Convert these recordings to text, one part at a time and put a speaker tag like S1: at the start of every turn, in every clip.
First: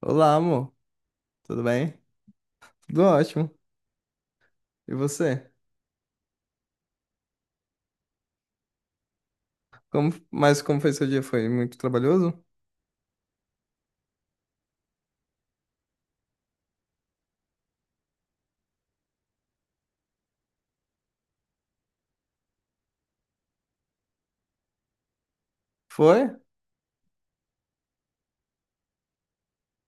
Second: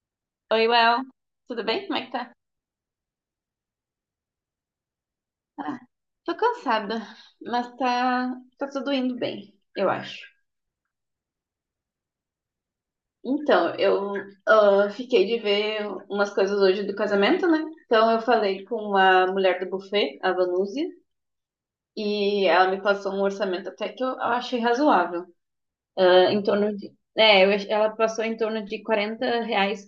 S1: Olá,
S2: Oi,
S1: amor.
S2: Well.
S1: Tudo
S2: Tudo bem?
S1: bem?
S2: Como é que tá?
S1: Tudo ótimo. E você?
S2: Ah, tô cansada, mas tá, tá tudo indo bem, eu
S1: Como,
S2: acho.
S1: mas como foi seu dia? Foi muito trabalhoso?
S2: Então, eu fiquei de ver umas coisas hoje do casamento, né? Então, eu falei com a mulher do buffet, a Vanúzia, e ela me passou um orçamento até que eu achei razoável.
S1: Foi?
S2: Ah, em torno de. Ela passou em torno de R$ 40,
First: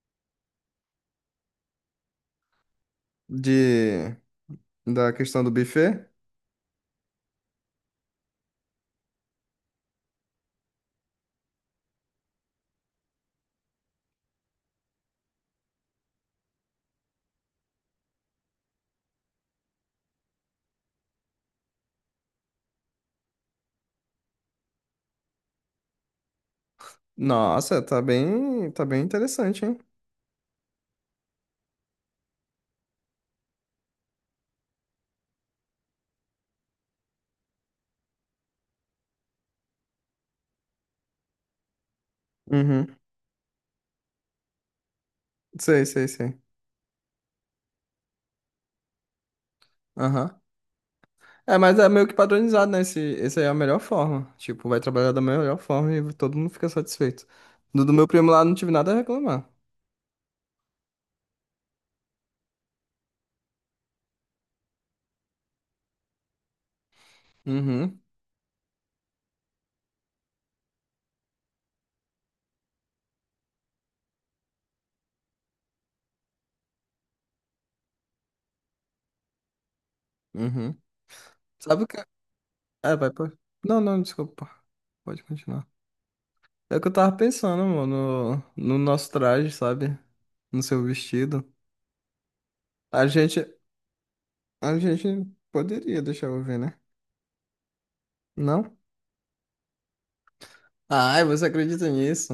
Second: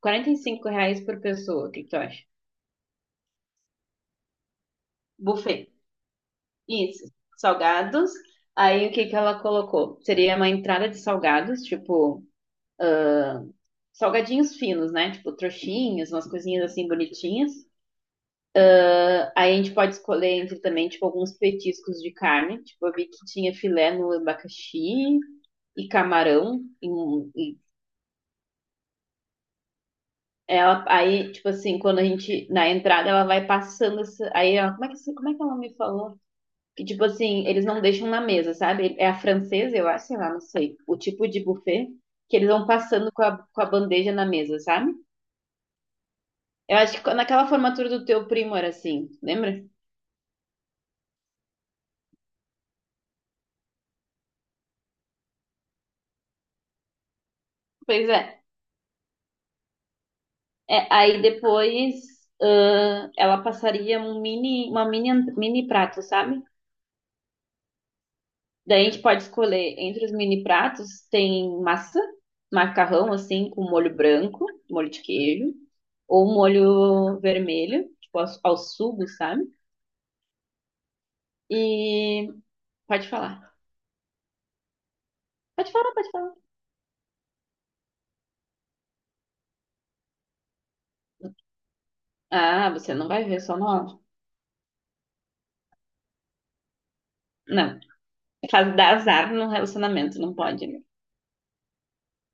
S2: R$ 45 por pessoa, o que que tu acha?
S1: De da questão do
S2: Buffet.
S1: buffet?
S2: Isso, salgados. Aí, o que que ela colocou? Seria uma entrada de salgados, tipo, salgadinhos finos, né? Tipo, trouxinhas, umas coisinhas assim bonitinhas. Ah, aí a gente pode escolher entre também, tipo, alguns petiscos de carne. Tipo, eu vi que tinha filé no abacaxi e camarão. E
S1: Nossa, tá bem interessante, hein?
S2: ela, aí, tipo assim, quando a gente, na entrada, ela vai passando. Aí, ela, como é que ela me falou? Que, tipo assim, eles não deixam na mesa, sabe? É a francesa, eu acho, sei lá, não sei. O tipo de buffet que eles vão
S1: Uhum.
S2: passando com a bandeja na mesa, sabe?
S1: Sei, sei, sei.
S2: Eu acho que naquela formatura do teu primo era assim, lembra?
S1: Aham. É, mas é meio que padronizado, né? Esse aí é a melhor forma. Tipo, vai trabalhar da melhor forma e todo mundo fica satisfeito. Do meu
S2: Pois é.
S1: primo lá, não tive nada a reclamar.
S2: É, aí depois, ela passaria um mini, uma mini, ant- mini prato, sabe?
S1: Uhum,
S2: Daí a gente pode escolher entre os mini pratos, tem massa, macarrão assim, com molho branco, molho de queijo, ou molho vermelho, tipo ao, ao sugo, sabe?
S1: uhum. Sabe o que? É,
S2: E
S1: é,
S2: pode
S1: vai, pô.
S2: falar.
S1: Não, não, desculpa. Pode continuar.
S2: Pode falar, pode falar.
S1: É o que eu tava pensando, mano, no nosso traje, sabe? No seu vestido.
S2: Ah, você
S1: A
S2: não vai ver só
S1: gente,
S2: no áudio.
S1: a gente poderia deixar eu ver, né?
S2: Não. É.
S1: Não?
S2: Faz dar azar no relacionamento, não pode, né?
S1: Ai, você acredita nisso?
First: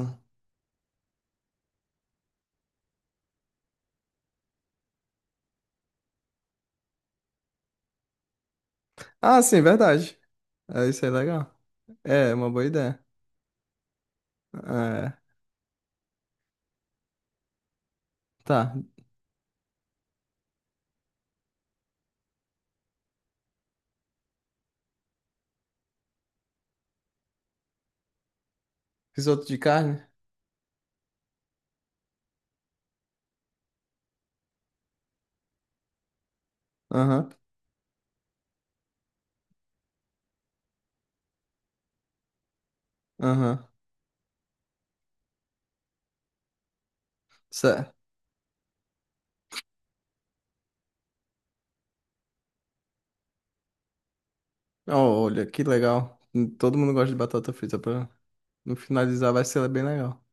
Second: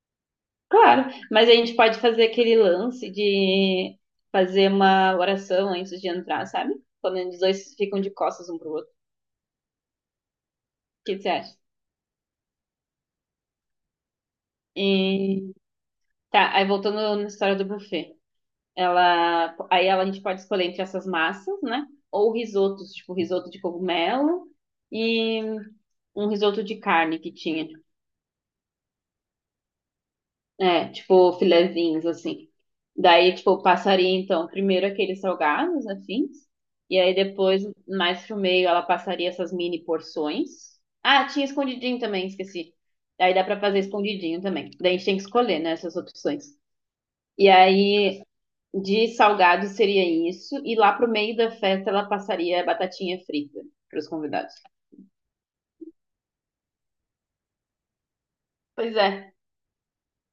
S2: Claro, mas a gente pode fazer aquele lance de fazer uma oração antes de entrar, sabe? Quando os dois ficam de costas um pro outro.
S1: Ah, sim, verdade. É,
S2: O
S1: isso é
S2: que você
S1: legal.
S2: acha?
S1: É, é uma boa ideia. É,
S2: E tá, aí voltando na história do buffet.
S1: tá.
S2: A gente pode escolher entre essas massas, né? Ou risotos, tipo risoto de cogumelo e um risoto de carne que tinha.
S1: Risoto de carne?
S2: É, tipo, filezinhos, assim. Daí, tipo, passaria, então, primeiro aqueles salgados, afins. E aí,
S1: Aham,
S2: depois, mais pro meio, ela passaria essas mini porções. Ah, tinha escondidinho também, esqueci. Daí dá pra
S1: aham.
S2: fazer escondidinho também. Daí a gente tem que escolher, né, essas opções. E
S1: Certo.
S2: aí, de salgado seria isso. E lá pro meio da festa, ela passaria batatinha frita pros convidados.
S1: Ó, olha, que legal. Todo mundo gosta de batata frita pra no
S2: Pois
S1: finalizar
S2: é.
S1: vai ser bem legal.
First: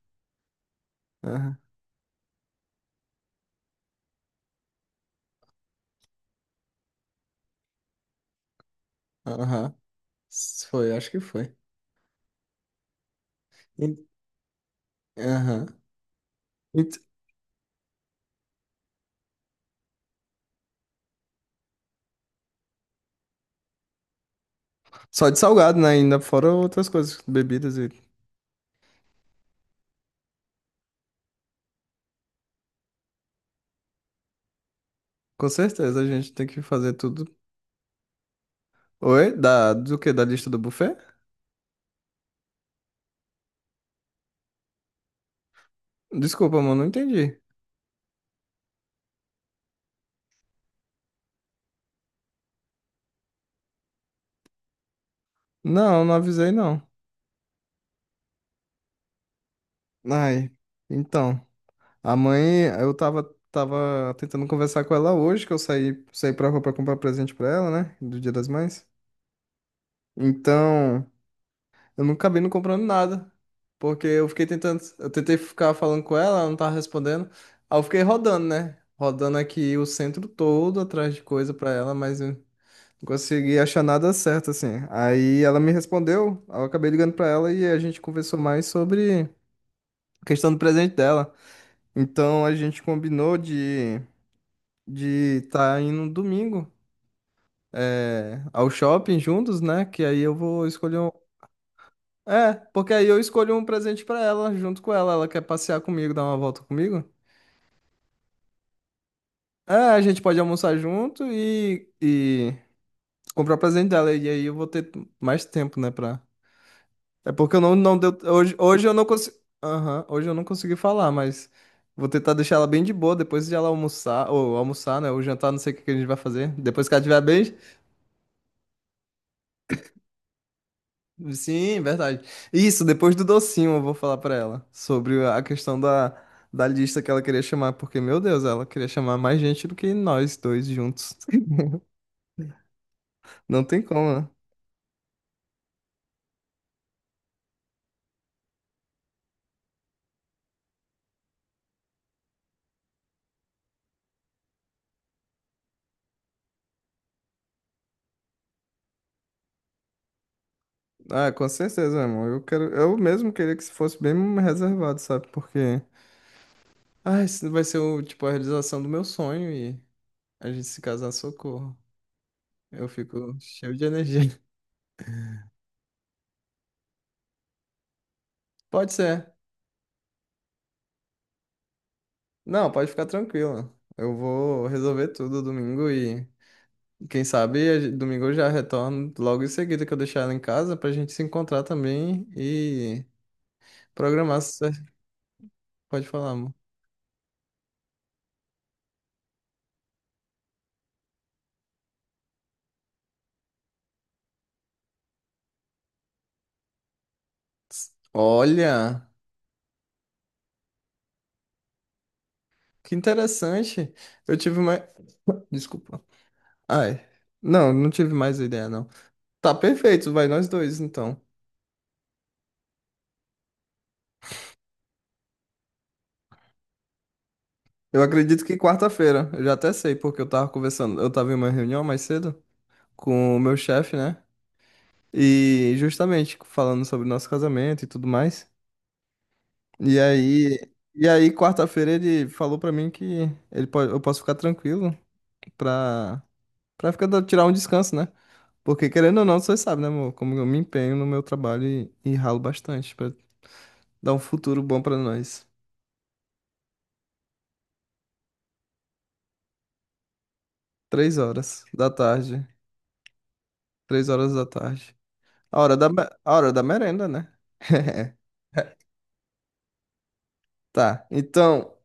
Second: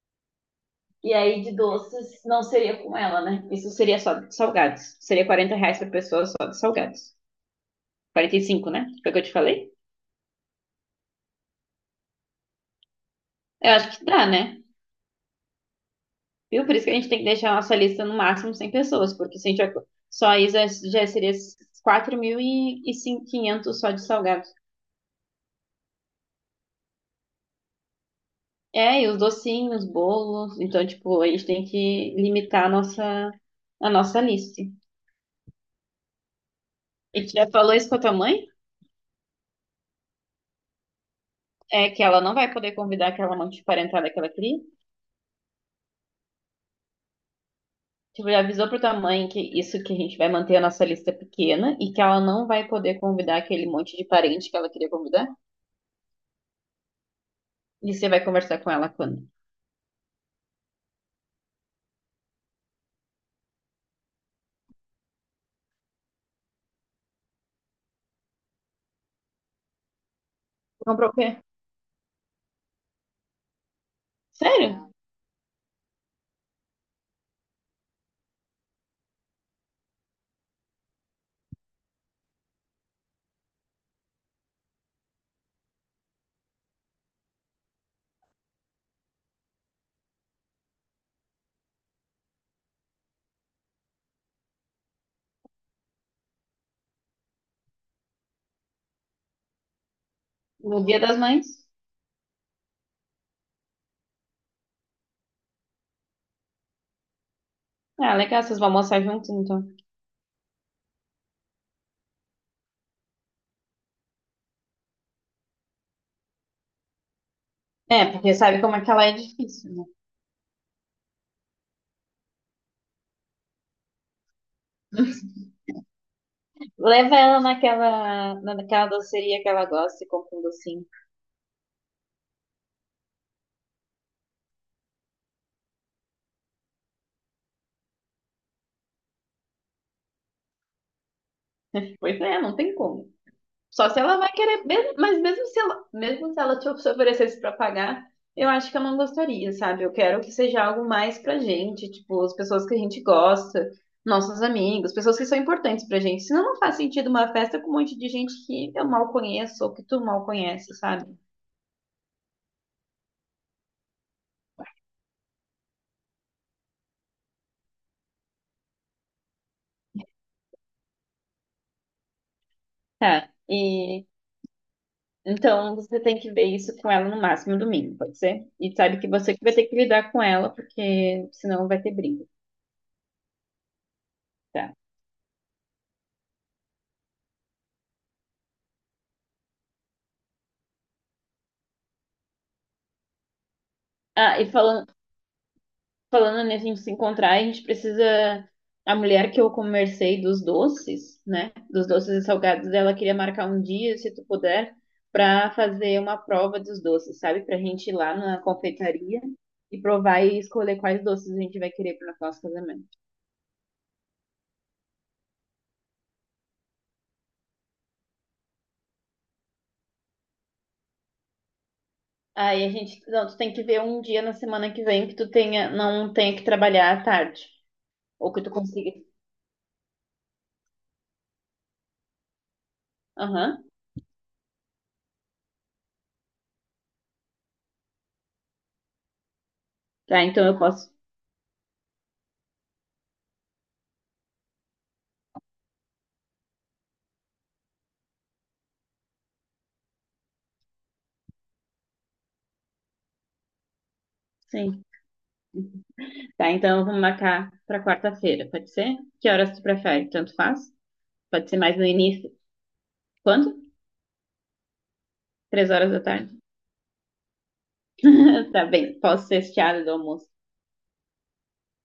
S2: E aí, de
S1: Aham,
S2: doces, não seria com ela, né? Isso seria só de salgados. Seria R$ 40 por pessoa só de salgados. 45, né? Foi o que eu te falei?
S1: aham. S- foi, acho que foi.
S2: Eu acho que
S1: E-
S2: dá, né?
S1: aham.
S2: Viu? Por isso que a gente tem que deixar a nossa lista no máximo 100 pessoas, porque se a gente ac- só isso já já seria 4.500 só de salgados.
S1: Só de salgado, né? Ainda fora outras coisas, bebidas e.
S2: É, e os docinhos, bolos. Então, tipo, a gente tem que limitar a nossa lista.
S1: Com certeza a gente tem que fazer
S2: E
S1: tudo.
S2: gente já falou isso com a tua mãe?
S1: Oi? Da... Do quê? Da lista do buffet?
S2: É que ela não vai poder convidar aquela monte de parentada que ela queria?
S1: Desculpa, mano, não entendi.
S2: Tipo, já avisou pra tua mãe que isso que a gente vai manter a nossa lista pequena e que ela não vai poder convidar aquele monte de parente que ela queria convidar?
S1: Não, não avisei, não.
S2: E você vai conversar com ela quando?
S1: Ai, então. A mãe, tava tentando conversar com ela hoje, que eu saí pra rua pra comprar presente pra ela, né? Do Dia das Mães. Então.
S2: Comprou o quê?
S1: Eu nunca vi não comprando nada. Porque eu fiquei tentando.
S2: Sério?
S1: Eu tentei ficar falando com ela, ela não tava respondendo. Aí eu fiquei rodando, né? Rodando aqui o centro todo atrás de coisa pra ela, mas eu não consegui achar nada certo, assim. Aí ela me respondeu, aí eu acabei ligando pra ela e a gente conversou mais sobre a questão do presente dela. Então a gente combinou de estar tá indo no domingo. É, ao shopping juntos, né? Que aí eu vou
S2: No
S1: escolher.
S2: Dia das Mães?
S1: É, porque aí eu escolho um presente pra ela junto com ela. Ela quer passear comigo, dar uma volta comigo?
S2: Ah, legal, vocês vão almoçar juntos, então.
S1: É, a gente pode almoçar junto e comprar o presente dela. E aí eu vou ter mais tempo, né, pra... É porque eu não
S2: É,
S1: deu...
S2: porque
S1: Hoje,
S2: sabe como é
S1: hoje
S2: que
S1: eu não
S2: ela é
S1: consegui...
S2: difícil, né?
S1: Aham, hoje eu não consegui falar, mas vou tentar deixar ela bem de boa depois de ela almoçar, ou almoçar, né, ou jantar, não sei o que que a gente vai fazer. Depois que ela
S2: Leva
S1: estiver
S2: ela
S1: bem.
S2: naquela, naquela doceria que ela gosta e compra um docinho.
S1: Sim, verdade. Isso, depois do docinho eu vou falar pra ela sobre a questão da lista que ela queria chamar, porque, meu Deus, ela queria chamar mais gente do que nós dois juntos.
S2: Pois é, não tem como.
S1: Não tem
S2: Só se ela
S1: como,
S2: vai
S1: né?
S2: querer, mas mesmo se ela te oferecesse para pagar, eu acho que eu não gostaria, sabe? Eu quero que seja algo mais pra gente, tipo, as pessoas que a gente gosta, nossos amigos, pessoas que são importantes pra gente. Senão não faz sentido uma festa com um monte de gente que eu mal conheço ou que tu mal conhece, sabe?
S1: Ah, com certeza, meu irmão. Eu quero, eu mesmo queria que se fosse bem reservado, sabe? Porque, ah, isso vai ser o, tipo, a realização do meu sonho e a gente se casar, socorro. Eu
S2: Tá,
S1: fico cheio de
S2: e
S1: energia.
S2: então você tem que ver isso com ela no máximo domingo, pode ser? E
S1: Pode
S2: sabe que
S1: ser.
S2: você que vai ter que lidar com ela, porque senão vai ter briga,
S1: Não, pode ficar tranquila. Eu vou
S2: tá?
S1: resolver tudo domingo e quem sabe a gen- domingo eu já retorno logo em seguida que eu deixar ela em casa pra gente se encontrar também e
S2: Ah,
S1: programar.
S2: e
S1: Cer-
S2: falando,
S1: pode falar,
S2: Falando
S1: amor.
S2: nisso, a gente se encontrar, a gente precisa. A mulher que eu conversei dos doces, né? Dos doces e salgados dela queria marcar um dia, se tu puder, pra fazer uma prova dos doces, sabe? Pra gente ir lá na
S1: Olha,
S2: confeitaria e provar e escolher quais doces a gente vai querer pro nosso casamento.
S1: que interessante. Eu tive mais. Desculpa. Ai. Não, não tive mais ideia, não. Tá perfeito, vai nós dois então.
S2: Aí a gente. Não, tu tem que ver um dia na semana que vem que tu tenha, não tenha que trabalhar à tarde.
S1: Eu
S2: Ou que
S1: acredito
S2: tu
S1: que
S2: consiga.
S1: quarta-feira. Eu já até sei, porque eu tava conversando. Eu tava em uma reunião mais cedo com o meu
S2: Aham.
S1: chefe, né? E justamente falando sobre o nosso casamento e tudo mais. E
S2: Tá, então
S1: aí,
S2: eu posso.
S1: e aí quarta-feira ele falou pra mim que eu posso ficar tranquilo pra, pra ficar, dando- tirar um descanso, né? Porque querendo ou não, você sabe, né, amor? Como eu me empenho no meu trabalho e ralo bastante pra dar um futuro bom
S2: Sim.
S1: pra nós.
S2: Tá, então vamos marcar para quarta-feira, pode ser? Que horas tu prefere? Tanto faz?
S1: Três
S2: Pode ser
S1: horas
S2: mais no
S1: da
S2: início.
S1: tarde.
S2: Quando?
S1: Três horas da tarde. A
S2: Três
S1: hora
S2: horas da
S1: a
S2: tarde.
S1: hora da merenda, né?
S2: Tá bem, posso ser estiada do almoço.
S1: Tá. Então,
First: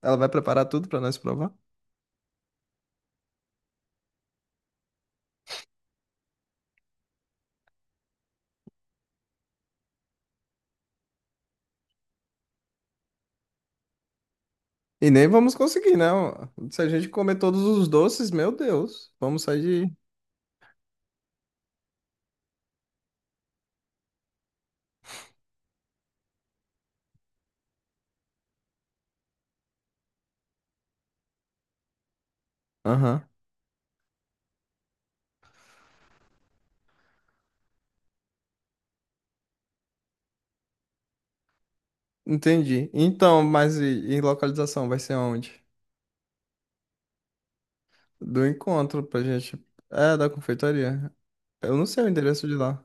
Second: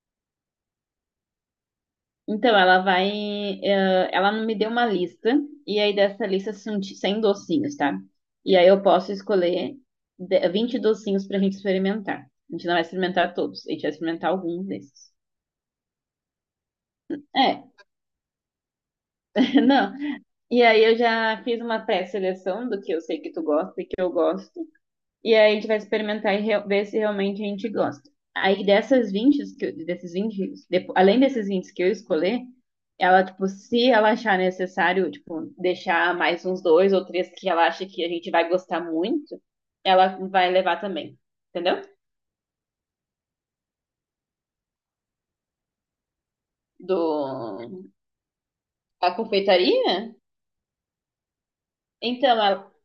S1: ela vai preparar tudo pra nós provar?
S2: Então, ela vai. Ela me deu uma lista, e aí dessa lista são de 100 docinhos, tá? E aí eu posso escolher 20 docinhos pra gente experimentar. A gente não vai experimentar todos, a gente vai experimentar alguns desses.
S1: E nem vamos conseguir, né? Se a gente comer todos
S2: É,
S1: os doces, meu Deus, vamos sair
S2: não.
S1: de.
S2: E aí eu já fiz uma pré-seleção do que eu sei que tu gosta e que eu gosto. E aí a gente vai experimentar e re- ver se realmente a gente gosta. Aí dessas 20 que eu- além desses 20 que eu escolher,
S1: Aham.
S2: ela, tipo, se ela achar necessário, tipo, deixar mais uns dois ou três que ela acha que a gente vai gostar muito, ela vai levar também. Entendeu?
S1: Entendi. Então, mas e localização vai ser onde?
S2: Do...
S1: Do encontro
S2: A
S1: pra gente.
S2: confeitaria?
S1: É, da confeitaria. Eu não sei o
S2: Então,
S1: endereço de
S2: ela,
S1: lá.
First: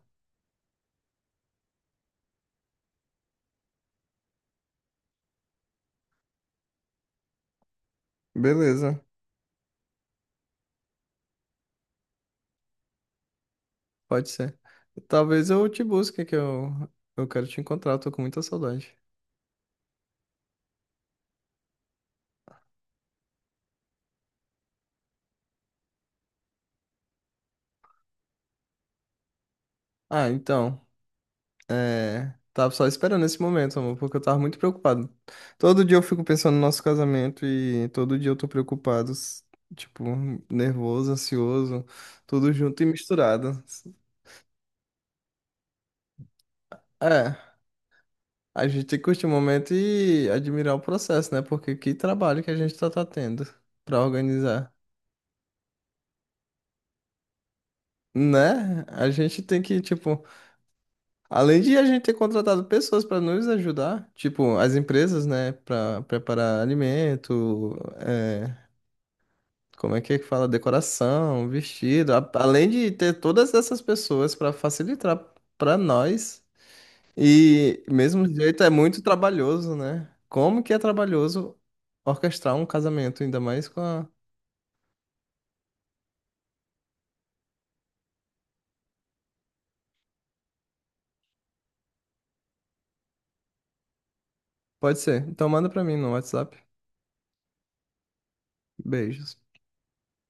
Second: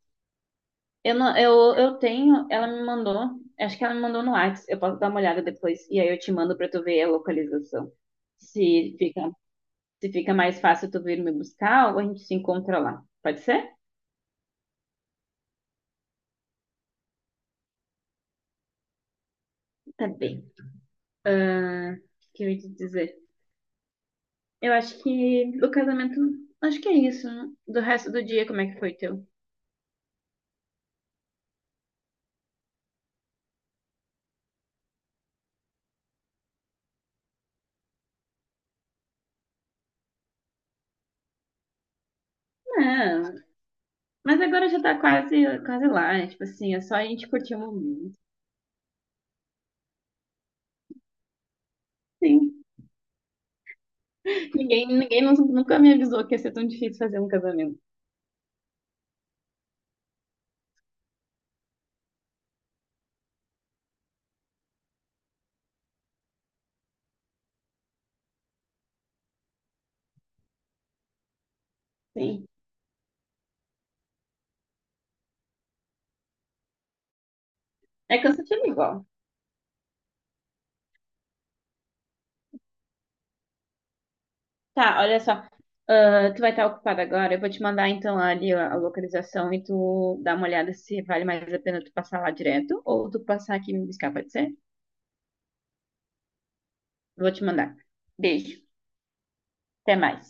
S2: eu, não, eu tenho, ela me mandou, acho que ela me mandou no Whats, eu posso dar uma olhada depois, e aí eu te mando pra tu ver a localização. Se
S1: Beleza,
S2: fica Se fica mais fácil tu vir me buscar ou a gente se encontra lá. Pode ser?
S1: pode ser. Talvez eu te busque, que eu quero te encontrar, eu tô com muita saudade.
S2: Tá bem. Ah, o que eu ia te dizer? Eu acho que o casamento. Acho que é isso, né? Do resto do dia, como é que foi teu?
S1: Ah, então, é, tava só esperando esse momento, amor, porque eu tava muito preocupado. Todo dia eu fico pensando no nosso casamento e todo dia eu tô preocupado, s- tipo, nervoso, ansioso, tudo junto e
S2: Não,
S1: misturado.
S2: mas agora já tá quase, quase lá. Tipo assim, é só a gente
S1: É.
S2: curtir o momento.
S1: A gente tem que curtir o momento e admirar o processo, né? Porque que trabalho que a
S2: Sim.
S1: gente tá tendo pra organizar,
S2: Nunca me avisou que ia ser tão difícil fazer um casamento.
S1: né? A gente tem que, tipo, além de a gente ter contratado pessoas para nos ajudar, tipo, as empresas, né, para preparar alimento, é, como é que fala? Decoração, vestido, a-
S2: Sim.
S1: além de ter todas essas pessoas para facilitar para nós. E
S2: É
S1: mesmo jeito
S2: cansativo
S1: é muito
S2: igual.
S1: trabalhoso, né? Como que é trabalhoso orquestrar um casamento, ainda mais com a...
S2: Tá, olha só. Ah, tu vai estar ocupada agora. Eu vou te mandar então ali a localização e tu dá uma olhada se vale mais a pena tu passar lá direto ou tu passar aqui e me buscar, pode ser?
S1: Pode ser. Então manda pra mim no WhatsApp.
S2: Vou te mandar. Beijo.
S1: Beijos.
S2: Até mais.